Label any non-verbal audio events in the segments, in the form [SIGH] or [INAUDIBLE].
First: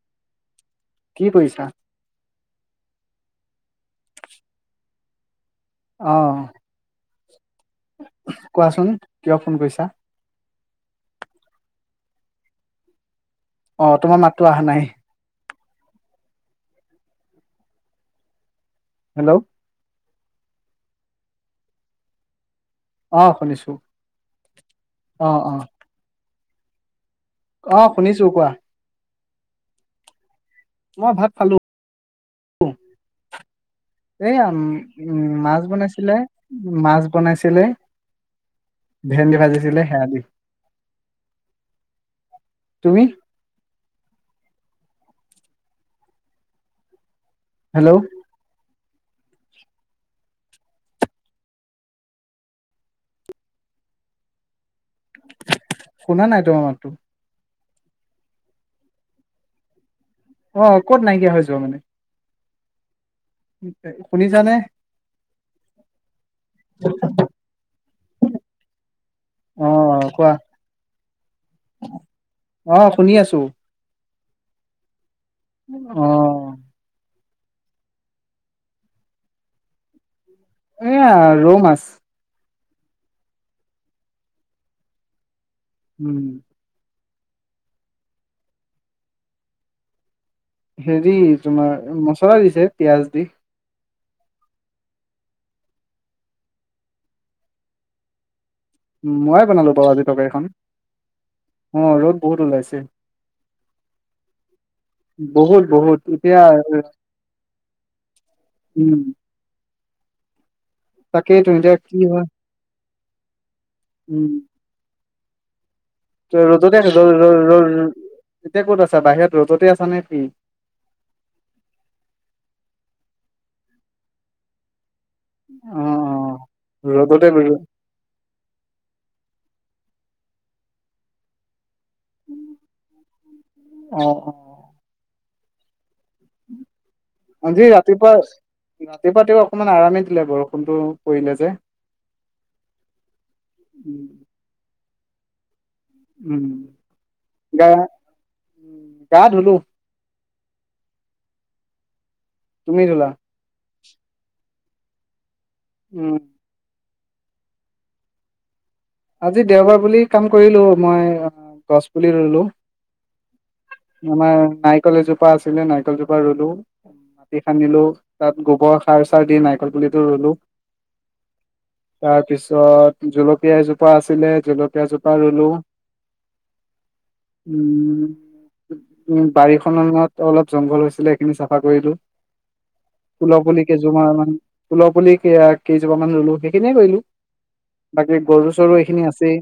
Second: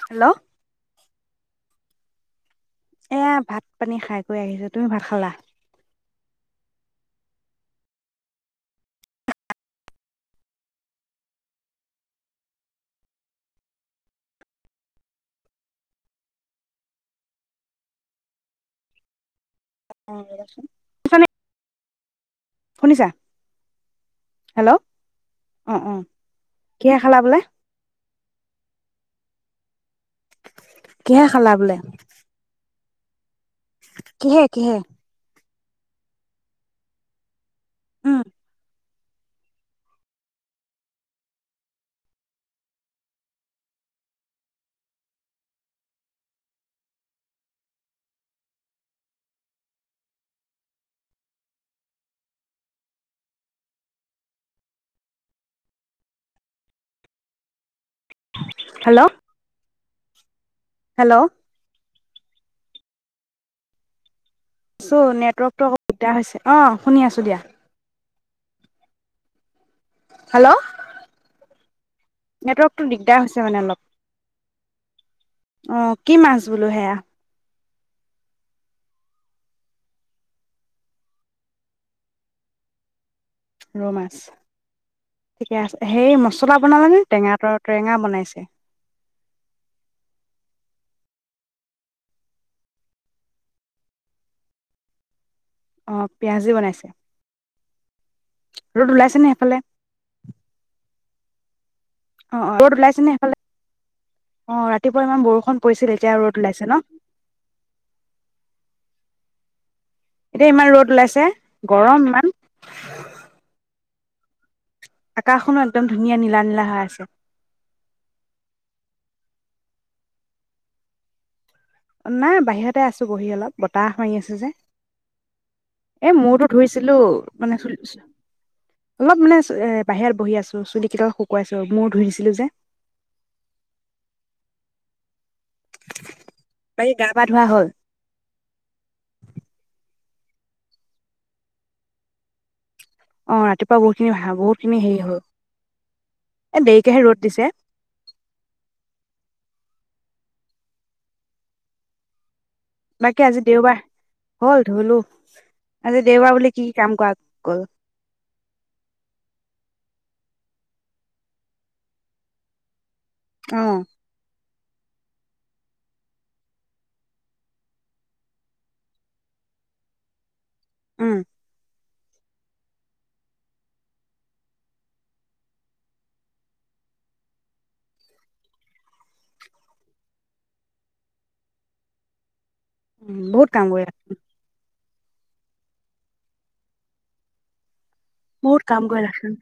[INAUDIBLE] Hello. কি পইছা? এয়া ভাত পানী খাই-বৈ আহিলো। তুমি ভাত খালা? অহ। কোৱাচোন কিয় ফোন কৰিছা? অ', তোমাৰ মাতটো অহা নাই। হেল্ল' [INAUDIBLE] [UNINTELLIGIBLE] শুনিছা অহ শুনিছো, অহ অ'। কিয়া, অ', শুনিছো কোৱা? মই ভাত কিহেৰে খালা খালো। বোলে? কিহে এইম কিহে উম মাছ বনাইছিলে, মাছ বনাইছিলে। উম ভেন্দি ভাজিছিলে সেইয়া দি। তুমি? হেল্ল'। শুনা নাই তোমাৰ মাততো। হেল্ল', অ', ক'ত হেল্ল' নাইকিয়া হৈ যোৱা মানে? [INAUDIBLE] আছো নেটৱৰ্কতটো অ--দিগদাৰ হৈছে অ', শুনি আছো দিয়া। অ', কোৱা হেল্ল' অ', নেটৱৰ্কটো শুনি দিগদাৰ আছো। হৈছে মানে অলপ। অ কি মাছ বোলো সেয়া? এয়া ৰৌ মাছ। ৰৌ মাছ। ঠিকে আছে, সেই উম, মছলা বনালে নে? টেঙা [UNINTELLIGIBLE] বনাইছে। হেৰি তোমাৰ মচলা দিছে পিয়াঁজ দি। অঁ পিয়াঁজ দি বনাইছে। ৰ'দ উম। ওলাইছে নে ময়ে সেইফালে বনালো বাৰু আজি তৰকাৰীখন। অ ৰ'দ অ বহুত অ ৰ'দ ওলাইছে। নে সেইফালে অ ৰাতিপুৱা ইমান বৰষুণ বহুত পৰিছিল বহুত। ৰ'দ এতিয়া, ওলাইছে ন উম। এতিয়া ইমান ৰ'দ- [UNINTELLIGIBLE] ওলাইছে। তাকেইতো এতিয়া কি গৰম হয় ইমান। উম। আকাশ নত- ত' ৰ'দতে আ - ৰ - ৰ - ৰ এতিয়া ক'ত আছা, বাহিৰত? [UNINTELLIGIBLE] আছা নে [UNINTELLIGIBLE] নাই বাহিৰতে আছো বহি অলপ বতাহ মাৰি আছে যে। অ এ মূৰটো অ ধুইছিলোঁ, ৰ'দতে গলো। মানে চুলি অলপ মানে- এ বাহিৰত বহি আছো, চুলি কেইদাল শুকুৱাইছো। মূৰ ধুইছিলোঁ যে। অ অ বাকী গা পা ধোৱা আজি হ'ল ৰাতিপুৱা - ৰাতিপুৱা তেওঁ অকমান আৰামে ছিলে বৰষুণটো পৰিলে যে- অ ৰাতিপুৱা বহুত উম খিনি [UNINTELLIGIBLE] বহুত খিনি হেৰি হয়। উম গা উ গা ধুলো। তুমি ধুলা বাকী আজি দেওবাৰ। হল ধুলোঁ। আজি উম দেওবাৰ বুলি কি [UNINTELLIGIBLE] আজি দেওবাৰ বুলি কাম কৰিলোঁ মই গছ পুলি ৰুলো। অ আমাৰ নাই। কল এজোপা আছিলে নাৰিকল জোপা ৰুলো। টি খান্দিলোঁ, তাত গোবৰ সাৰ চাৰ দি নাৰিকল পুলিটো ৰুলো। উম। তাৰ পিছত [UNINTELLIGIBLE] [UNINTELLIGIBLE] আছিলে জলকীয়া জোপা ৰুলো, উম - উ - বাৰীখনৰ অলপ জংঘল হৈছিলে সেইখিনি চাফা কৰিলোঁ। ফুলৰ বহুত পুলি কাম কৰিলা [UNINTELLIGIBLE] মান - ফুলৰ পুলি কেইজোপা মান ৰুলো সেইখিনিয়ে কৰিলো। বাকি বহুত গৰু কাম এইখিনি আছে কৰিলাচোন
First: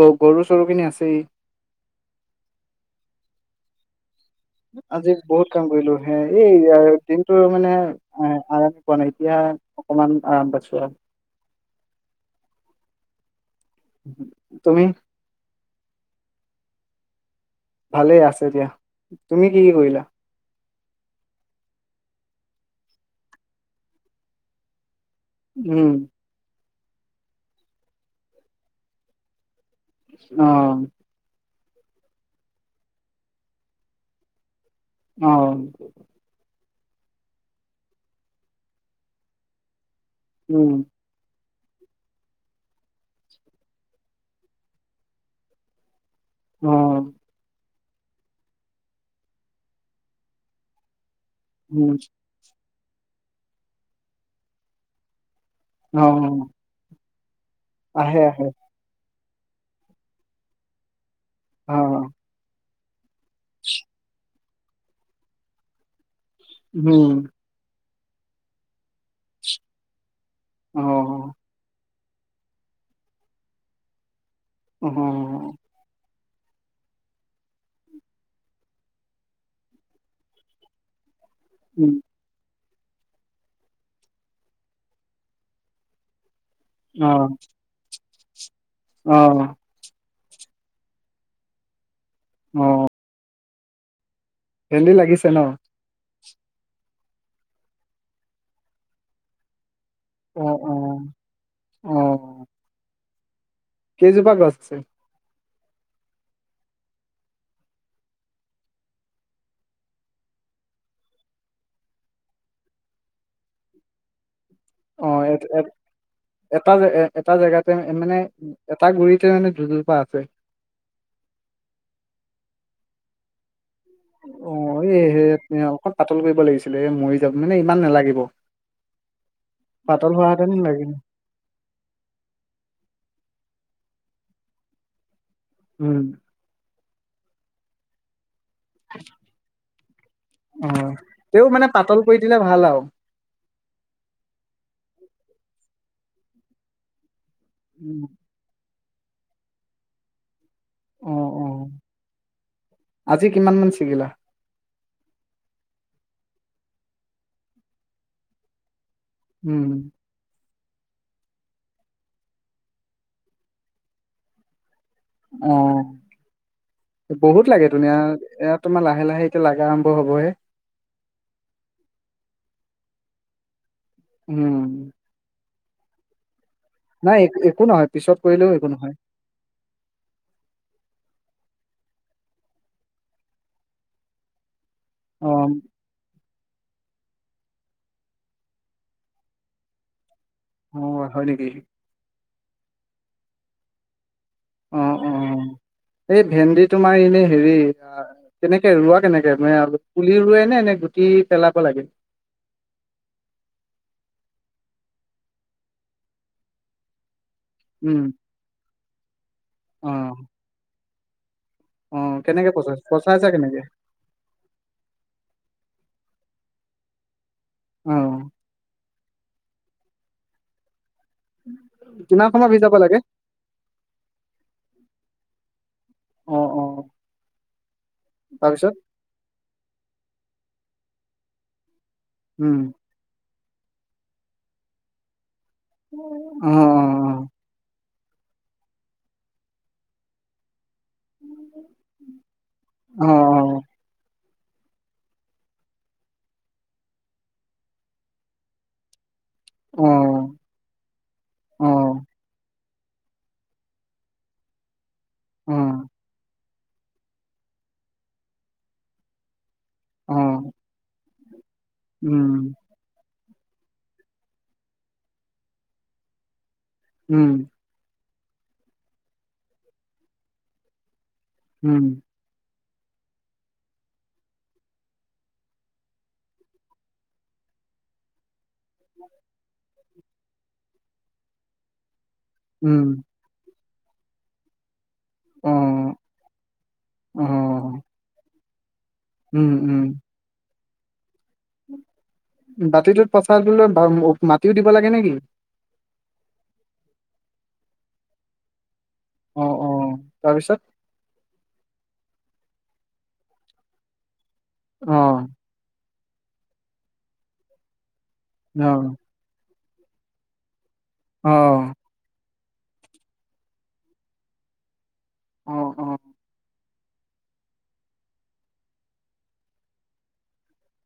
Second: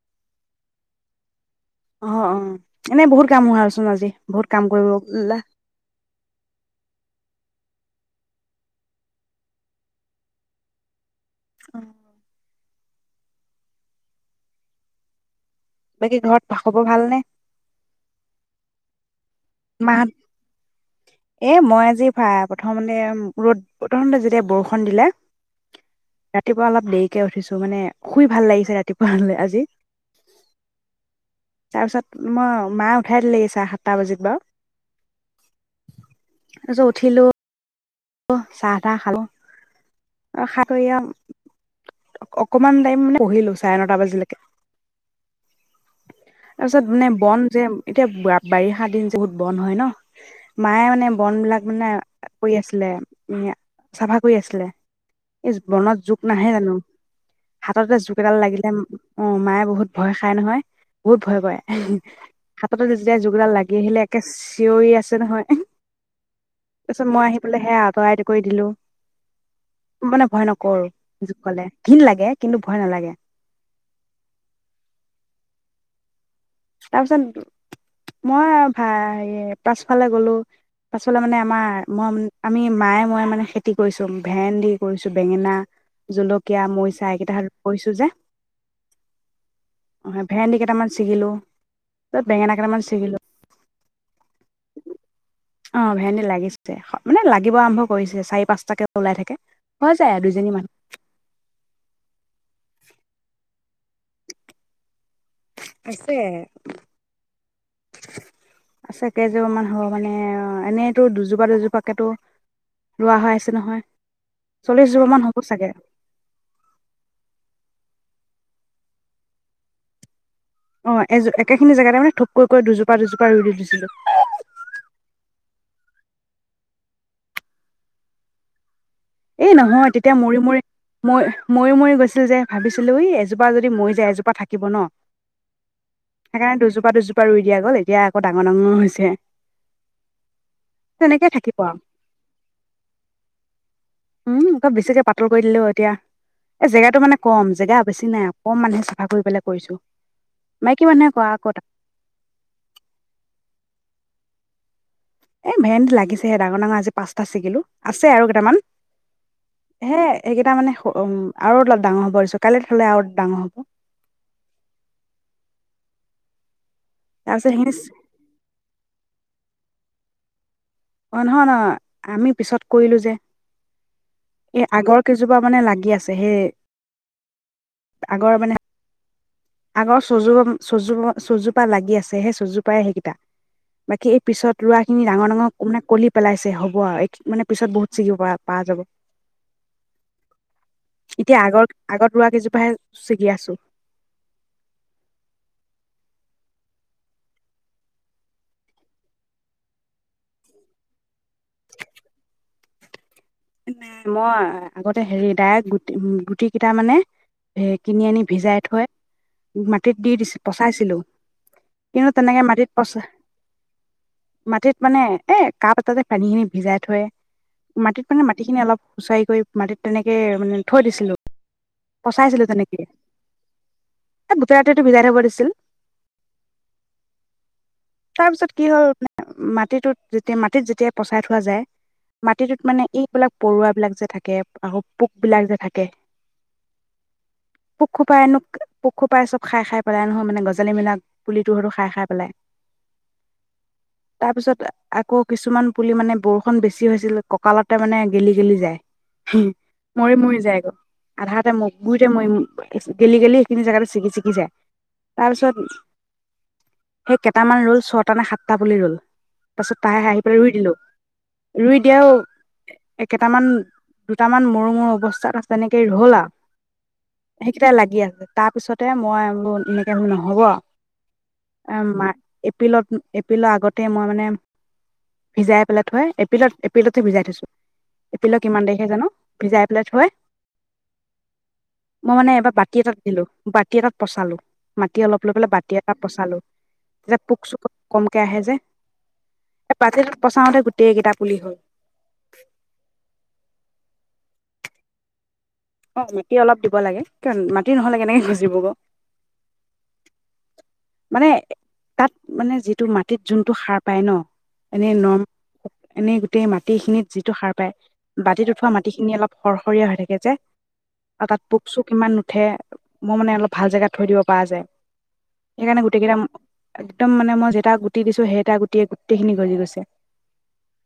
গ গৰু-চৰুখিনি আছেই। অ', অ', এনেই বহুত কাম হ চোন আজি। বহুত কাম কৰিব আজি বহুত কাম কৰিলো হ এই দিনটো মানে আৰাম পোৱা নাই, এতিয়া অকমান আৰাম পাইছো আৰু। অ'। তুমি বাকী ঘৰত খবৰ ভালনেে? ভালে আছে দিয়া। তুমি কি কি কৰিলা মাহত এ মই আজি ভাই প্ৰথমতে ৰদ প্ৰথমতে যেতিয়া বৰষুণ দিলে উম ৰাতিপুৱা অলপ দেৰিকে উঠিছো মানে শুই ভাল লাগিছে ৰাতিপুৱা আনে আজি অহ। তাৰপিছত মই মা উঠাই দিলে চাৰে সাতটা বজাত বাৰু অ'। উঠিলো চাহ-তাহ খালো। উম, সাতৰীয়া অকমান টাইম মানে পঢ়িলো, চাৰে নটা বজালৈকে। তাৰপিছত মানে অ', বন যে এতিয়া বাৰিষা দিন যে বহুত বন হয় ন? মায়ে মানে বন বিলাক, মানে উম, কৰি আছে। [UNINTELLIGIBLE] চাফা কৰি আছিলে। এই বনত জোক অ', নাহে জানো? হাততে জোক আহে এডাল আহে লাগিলে অ', মায়ে বহুত ভয় খায় নহয়। বহুত ভয় কৰে। অ', হাততে যেতিয়া জোকডাল লাগি আহিলে একে জীয়ৰী আছে নহয় তাৰপিছত উম। মই আহি পেলাই সেয়া অতৰাই ঠিক কৰি দিলো। মানে ভয় নকৰো, অ', জোকলে। ঘিণ লাগে কিন্তু ভয় নেলাগে। অ হ। তাৰপিছত মই ভা হেৰি পাছফালে গ'লো। [UNINTELLIGIBLE] মানে আমাৰ উম, মই আমি মায়ে ময়ে মানে খেতি কৰিছো। ভেন্দি কৰিছো বেঙেনা, জলকীয়া জলকীয়া, মৰিছা অ', এইকেইটাহাত কৰিছোঁ যে। অ অ ভেন্দি কেইটামান চিঙিলো। অ বেঙেনা কেইটামান অ', চিঙিলো। ভেন্দি লাগিছে? ন? অ ভেন্দি লাগিছে। মানে লাগিব আৰম্ভ কৰিছে চাৰি পাঁচটাকে ওলাই থাকে। পোৱা যায় আৰু দুজনী অ', মান অ', অ', কেইজোপা গছ আছে? আছে আছে কেইজোপা মান হ'ব মানে এনেইতো দুজোপা দুজোপাকেটো ৰোৱা হৈ আছে নহয়। চল্লিশ জোপা অ মান এ হ'ব চাগে এটা এটা জেগাতে মানে। এটা গুৰিতে মানে দুজোপা আছে। অ এ একেখিনি জেগাতে মানে থোপকৈ কৈ দুজোপা দুজোপা ৰুই দিছিলো। অ এই সে অকণ পাতল কৰিব লাগিছিলে, এ মৰি যাম মানে ইমান নালাগিব। এ নহয় পাতল তেতিয়া মৰি হোৱাহেতেন মৰি লাগিল, ম মৰি মৰি গৈছিল যে ভাবিছিলো ই এজোপা যদি মৰি যায় এজোপা থাকিব ন। উম। সেইকাৰণে দুজোপা দুজোপা দুজোপা ৰুই দিয়া গ'ল। এতিয়া আকৌ ডাঙৰ ডাঙৰ হৈছে। আহ তেনেকে তেওঁ থাকিব মানে আৰু। পাতল কৰি দিলে ভাল আৰু। উম অলপ বেছিকে পাতল কৰি দিলোও এতিয়া এই জেগাটো মানে কম জেগা বেছি নাই অকণমানহে আগুৰি পেলাই কৰিছো। মাইকী অ', মানুহে কোৱা আকৌ অ'। আজি কিমান মান ছিগিলা? এই ভেন্দ লাগিছেহে ডাঙৰ ডাঙৰ আজি পাঁচটা চিঙিলোঁ আছে আৰু কেইটামান। উম। হে সেইকেইটা মানে উম আৰু অলপ ডাঙৰ হ'ব দিছোঁ। কাইলৈ থলে আৰু অলপ ডাঙৰ হ'ব। আহ। বহুত তাৰপিছত লাগে সেইখিনি ধুনীয়া ইয়াত তোমাৰ লাহে লাহে এতিয়া লাগা আৰম্ভ হ'বহে অ ', নহয় নহ আমি পিছত কৰিলো যে। উম। এ আগৰ কেইজোপা মানে লাগ। গি আছে সেই? নাই এক একো নহয় পিছত আগৰ মানে কৰিলেও একো নহয়। আগৰ চজু- চজু চজোপা লাগি আছে সেই চজোপাই সেইকেইটা বাকী এই পিছত ৰাখিনি অ'। ডাঙৰ ডাঙৰ মানে কলি পেলাইছে হ'ব আৰু। মানে পিছত বহুত ছিকিব প পাৰা যাব। অ', হয় এতিয়া নেকি? আগৰ আগত ৰোৱা কেইজোপা হে চি কি আছো। অ', - অ', এই ভেন্দি তোমাৰ এনেই হেৰি কেনেকে ৰোৱা কেনেকে ম', অলপ পুলি ৰুোৱাই নে এনে গুটি পেলাব লাগে? মই আগতে হেৰি ডাইৰেকট গুটি গুটি কেইটা মানে স উম। কিনি আনি ভিজাই থৈ মাটিত অ', দি দিছিল পচাইছিলো। কিন্তু অ', তেনেকে কেনেকে মাটিত পচাইছা পচা পচাইছা কেনেকে? মাটিত মানে এ কাপ এটাতে পানী খিনি। ভিজাই থয়। মাটিত মানে অ', মাটিখিনি অলপ উুচাৰি কৰি মাটিত তেনেকে মানে থৈ দি কিমান পচাইছিলো সময় ভিজাব তেনেকে লাগে? গোটেই ৰাতিটো ভিজাই থব দিছিল। অ', অ', তাৰপিছত কি হ'ল মাটিটোত? যেতিয়া মাটিত, যেতিয়া পচাই থোৱা যায় উম। মাটিটোত মানে বিলাক পৰুৱাবিলাক যে থাকে আহ', পোক বিলাক যে থাকে অ, অ। পোকখুপাই এনুকা পোকুখুপাই চব খাই - খাই পেলাই নহয় মানে গছ আজালি মিলাক পুলিটো স খাই -খাই পেলাই। অ', তাৰ পিছত আকৌ কিছুমান পুলি মানে বৰষুণ বেছি হৈছিল কঁকালত- মানে গেলি গেলি যায়। হহ', অ', মৰি - মৰি যায় গৌ আধাতে ম', অ', গুইতে মৰি ম', গেলি গেলি সেইখিনি জেগাতে ছিগি ছিগি যায়। তাৰ পিছত অ', সেই কেইটামান ৰোল ছটা নে সাতটা প ৰ'ল পাছত তাই আহি পেলাই ৰুই অ', দিলো। ৰুই দিয়াওঁ উম, কেইটামান দুটামান মৰু মৰু অৱস্থাত আছে তেনেকেই ৰ হ'ল উম, সেইকেইটা লাগি আছে তাৰপিছতে মই [UNINTELLIGIBLE] এনেকে নহ'ব আম উম, এপ্ৰিলত - এপ্ৰিলৰ আগতে মই মানে ভিজাই পেলাই থৈ এপ্ৰিলত এপ্ৰিলতে ভিজাই থৈছো। এপ্ৰিলৰ কিমান তাৰিখে জানো, ভিজাই পেলে থৈ মই মানে এবাৰ বাতি এটা উম, দিলো। বাত কেইটাত [UNINTELLIGIBLE] মাটি অলপ লৈ পেলাই বাতি এটা অ', পচালো তেতিয়া পোক চোক কমকে আহে যে উম, এ উম, পতিত পচাওঁতে গোটেই গোটেইকেইটা পুলি হ'ল। বাতিটোত পচাই দিলে বা মাটিও দিব লাগে নে কি অ মাটি অলপ দিব লাগে কিয় মাটি নহলে কেনেকে গজিব অ অ তাৰপিছত মানে তাত মানে যিটো মাটিত যোনটো সাৰ পায় ন অ', এনেই নম এনেই গোটেই মাটি খিনিত যিটো সাৰ পায় বাতিত উঠোৱা অ', মাটিখিনি অলপ সৰসৰীয়া হৈ থাকে যে আৰু তাত পোক অ', ছোক ইমান নু ঠে মোৰ মানে অলপ ভাল জেগাত থৈ দিব পাৰা যায়। অ', সেইকাৰণে অ', গোটেইকেইটা, একদম মানে মই যেইটা গুটি দিছো সেইটা গুটিয়ে গোটেইখিনি গজি গৈছে।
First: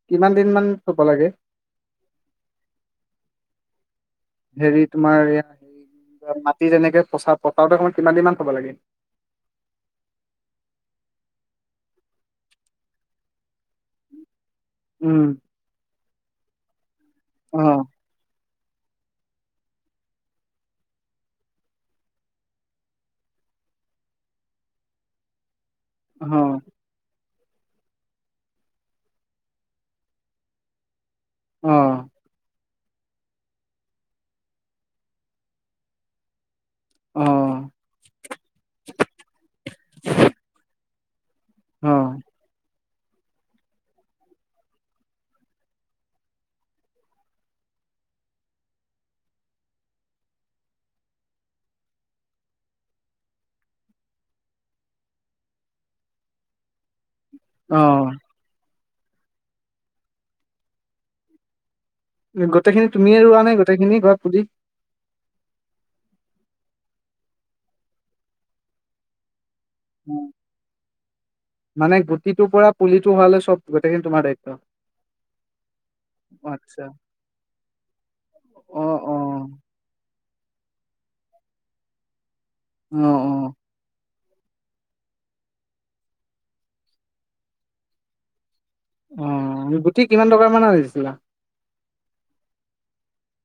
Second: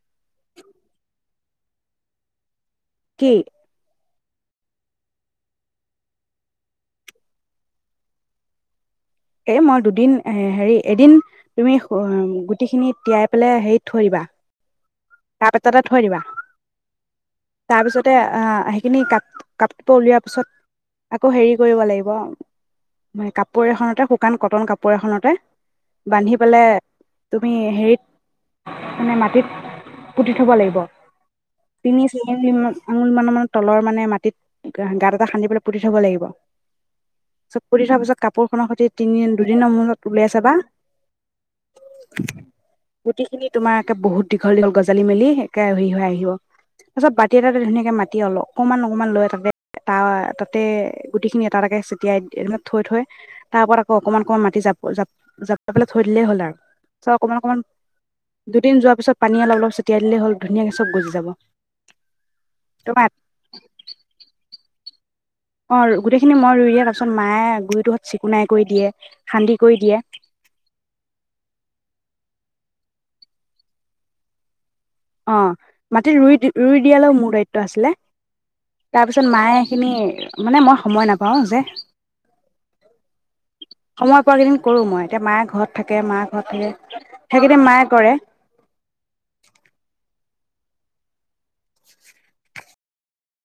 কিমান দিন মান থব লাগে কি হেৰি তোমাৰ হেৰি মাটি যেনেকে পচা পচাওতে অকমান কিমান দিনমান থব লাগে এ মই দুদিন এ হেৰি এদিন তুমি গুটিখিনি তিয়াই পেলে হেৰিত থৈ দিবা। উম, তাপ এটাতে থৈ দিবা। অ', তাৰপিছতে আঁ আহিকিনি কাপ - কাপৰ উলিওৱাৰ পিছত আকৌ হেৰি কৰিব লাগিব, কাপোৰ এখনতে শুকান কটন কাপোৰ এখনতে বান্ধি অ', পেলাই তুমি হেৰিত মানে মাটিত পুতি থব লাগিব অ', [UNINTELLIGIBLE] আঙুল মানৰ মানে তলৰ মানে মাটিত গাঁত এটা খান্দি পেলাই পুতি থব লাগিব অ', চব [UNINTELLIGIBLE] থোৱা পিছত কাপোৰখনৰ সৈতে তিনিদিন দুদিনৰ মূৰত ওলাই চাবা। অ। গোটি খিনি তোমাৰ একে বহুত দি দীঘল দীঘল গজালি মেলি একে হেৰি হৈ আহিব তাৰপিছত বাতি এটা ধুনীয়াকে মাটি অলপ অকমান অকণমান লৈ তাতে ত তাতে গুটিখিনি এটা তাকে ছটিয়াই থৈ থৈ তাৰ ওপৰত আকৌ অকমান অকমান মাটি জাপ জাপ জাপি পিলে থৈ দিলেই হ'ল আৰু চ অকমান অকমান অ'। দুদিন যোৱা পানী অলপ অলপ ছটিয়াই দিলে, হ'ল ধুনীয়াকে চব গুচি যাব। গোটেইখিনি তোমাৰ তুমি ৰোৱা নাই গোটেইখিনি ঘৰত প অ গোটেই খিনি মই ৰুই দিয়ে তাৰপিছত মায়ে গুৰিটোত চিকুনাই কৰি দে খান্দি কৰি দিয়ে মানে গো সিটোৰ পৰা পুলিটো হোৱালে চব গোটেই কিন্তু তোমাৰ দায়িত্ব? অ মাটিত ৰুই অ ৰুই আচ্ছা দিয়ালেও মোৰ দায়িত্ব আছিলে, অ অ তাৰপিছত মায়ে সেইখিনি মানে মই সময় নাপাওঁ যে। আহ, অ। সময় পোৱৰাকেইদিন কৰোঁ মই এতিয়া মায়ে ঘৰত থাকে মাৰ ঘৰত থাকে সেইকেইদিন মায়ে কৰে। অ গুটি কিমান টকাৰ মান দিছিলা? [UNINTELLIGIBLE]